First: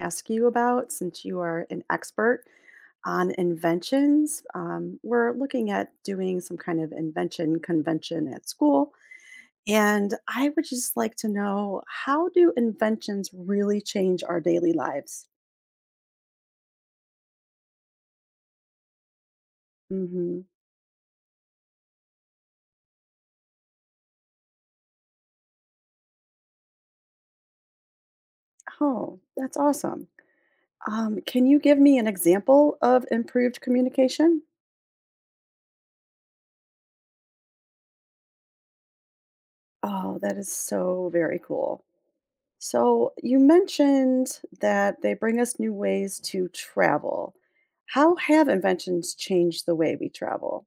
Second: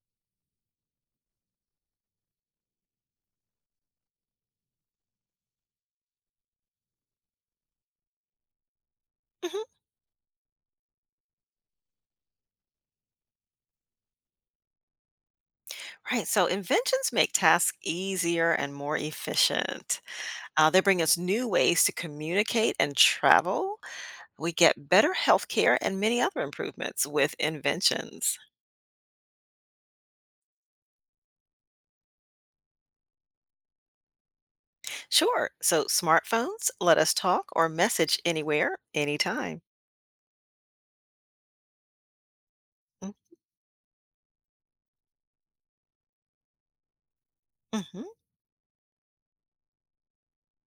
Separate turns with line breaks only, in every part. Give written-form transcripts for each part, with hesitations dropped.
Ask you about since you are an expert on inventions. We're looking at doing some kind of invention convention at school.
Mhm.
And I would just like to know, how do inventions really change our daily lives?
Right. So inventions make tasks easier and more efficient.
Hmm.
They bring us new ways to communicate and travel. We get better healthcare and many other improvements with inventions.
Oh, that's awesome. Can you give me an example of improved communication?
Sure. So smartphones let us talk or message anywhere, anytime.
Oh, that is so very cool.
Mm,
So, you mentioned that they bring us new ways to travel.
mhm.
How have inventions changed the way we travel?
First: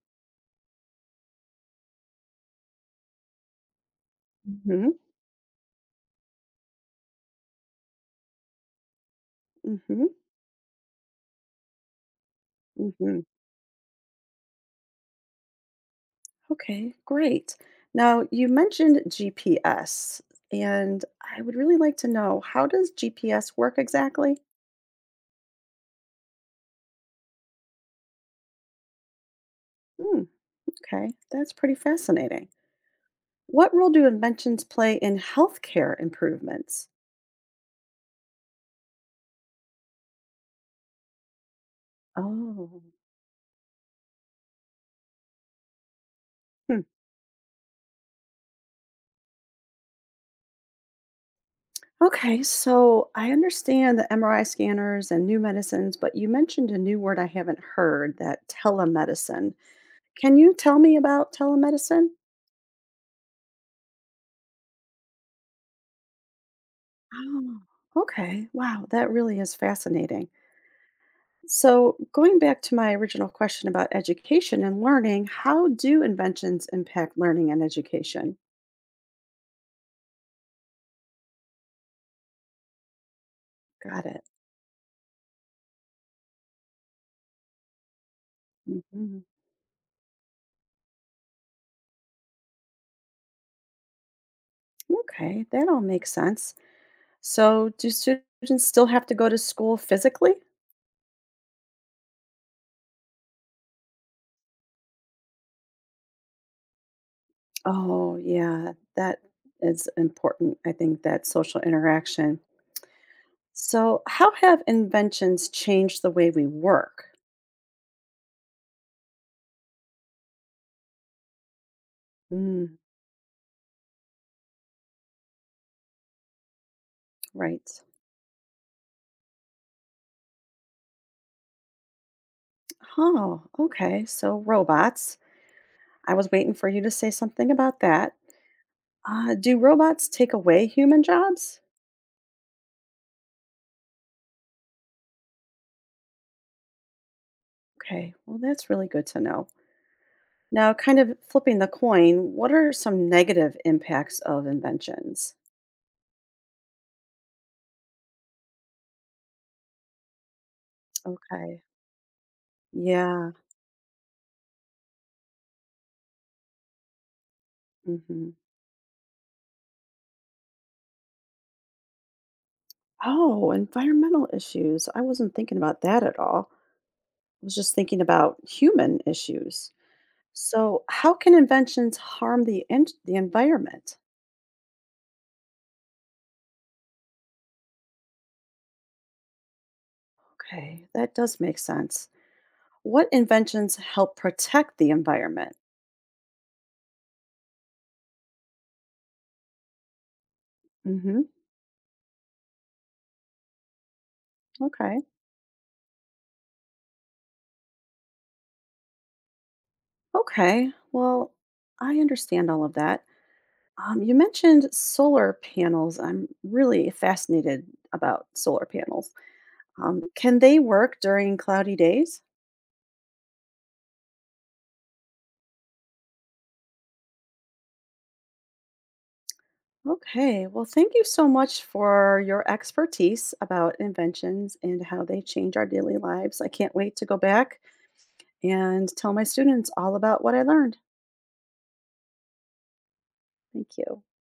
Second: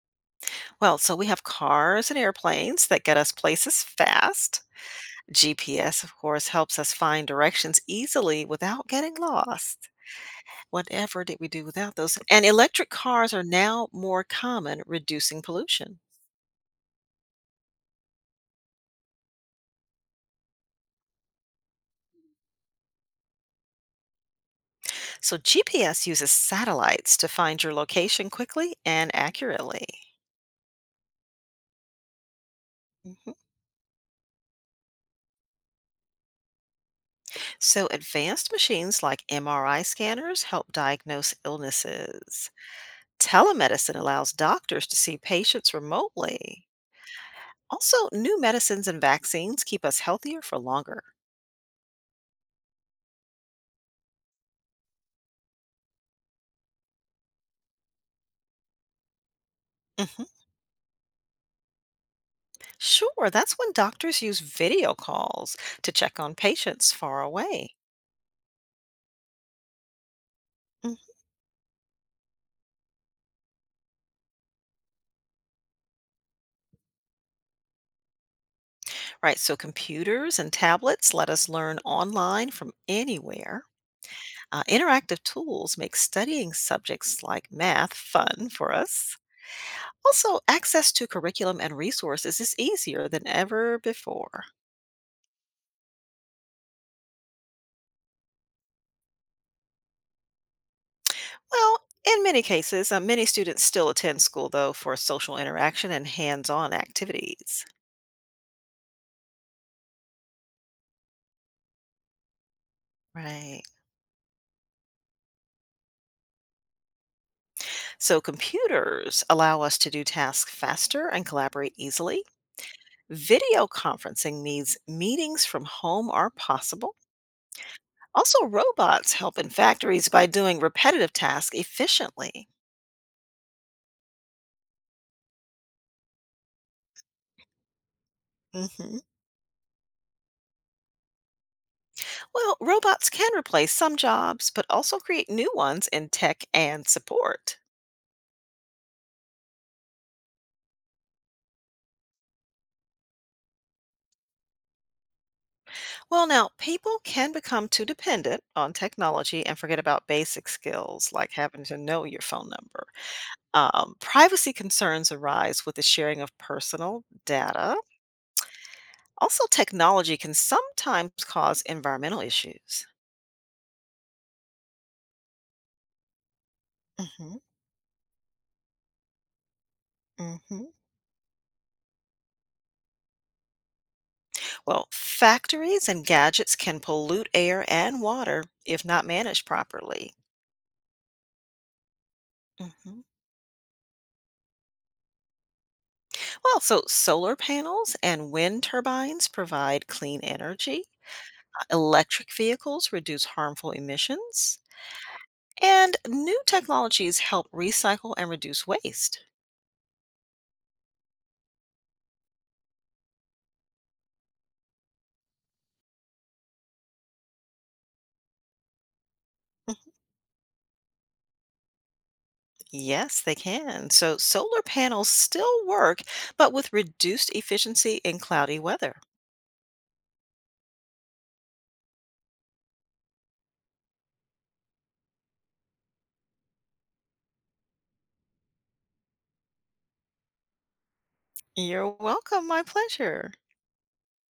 Well, so we have cars and airplanes that get us places fast.
Mhm.
GPS, of course, helps us find directions easily without getting lost.
Mhm.
Whatever did we do without those? And electric
Mhm.
cars are now more common, reducing pollution.
Okay, great. Now, you mentioned GPS, and I would really like to know, how does GPS work exactly?
So, GPS uses satellites to find your location quickly and accurately.
Hmm, okay, that's pretty fascinating.
Mhm.
What role do inventions play in healthcare improvements?
So, advanced machines like MRI scanners help diagnose illnesses.
Oh.
Telemedicine allows doctors to see patients remotely.
Hmm.
Also, new medicines and vaccines keep us healthier for longer.
Okay, so I understand the MRI scanners and new medicines, but you mentioned a new word I haven't heard, that telemedicine.
Mhm.
Can you tell me about telemedicine?
Sure, that's when doctors use video calls to check on patients far
Oh,
away.
okay. Wow, that really is fascinating.
Mm.
So, going back to my original question about education and learning, how do inventions impact learning and education?
Right, so computers and tablets let us learn online from anywhere.
Got it.
Interactive tools make studying subjects like math fun for us.
Mhm.
Also, access to curriculum and resources is easier than ever before.
Okay, that all makes sense. So, do students still have to go to school physically?
Well, in many cases, many students still attend school though for social interaction and hands on activities.
Oh, yeah, that is important. I think that social interaction.
Right.
So, how have inventions changed the way we work?
So, computers allow us to do tasks faster and collaborate easily.
Mm.
Video conferencing means meetings from home are possible.
Right.
Also, robots help in factories by doing repetitive tasks efficiently.
Oh, okay. So, robots. I was waiting for you to say something about that.
Mhm.
Do robots take away human jobs?
Well, robots can replace some jobs, but also create new ones in tech and support.
Okay, well, that's really good to know. Now, kind of flipping the coin, what are some negative impacts of inventions?
Well, now, people can become too dependent on technology and forget about basic skills like
Okay.
having to know your phone number.
Yeah.
Privacy concerns arise with the sharing of personal data.
Mhm.
Also, technology can sometimes cause environmental issues.
Oh, environmental issues. I wasn't thinking about that at all.
Hmm.
I was just thinking about human issues.
Hmm.
So, how can inventions harm the environment?
Well, factories and gadgets can pollute air and water if not managed properly.
Okay, that does make sense.
Hmm.
What inventions help protect the environment?
Well, so solar panels and wind turbines provide clean energy.
Mhm.
Electric vehicles reduce harmful emissions.
Okay.
And new technologies help recycle and reduce waste.
Okay. Well, I understand all of that. You mentioned solar panels. I'm really fascinated about solar panels. Can they work during cloudy days?
Yes, they can. So solar panels still work, but with reduced efficiency in cloudy weather.
Okay, well, thank you so much for your expertise about inventions and how they change our daily lives. I can't wait to go back and tell my students all about what I learned.
You're welcome. My pleasure.
Thank you.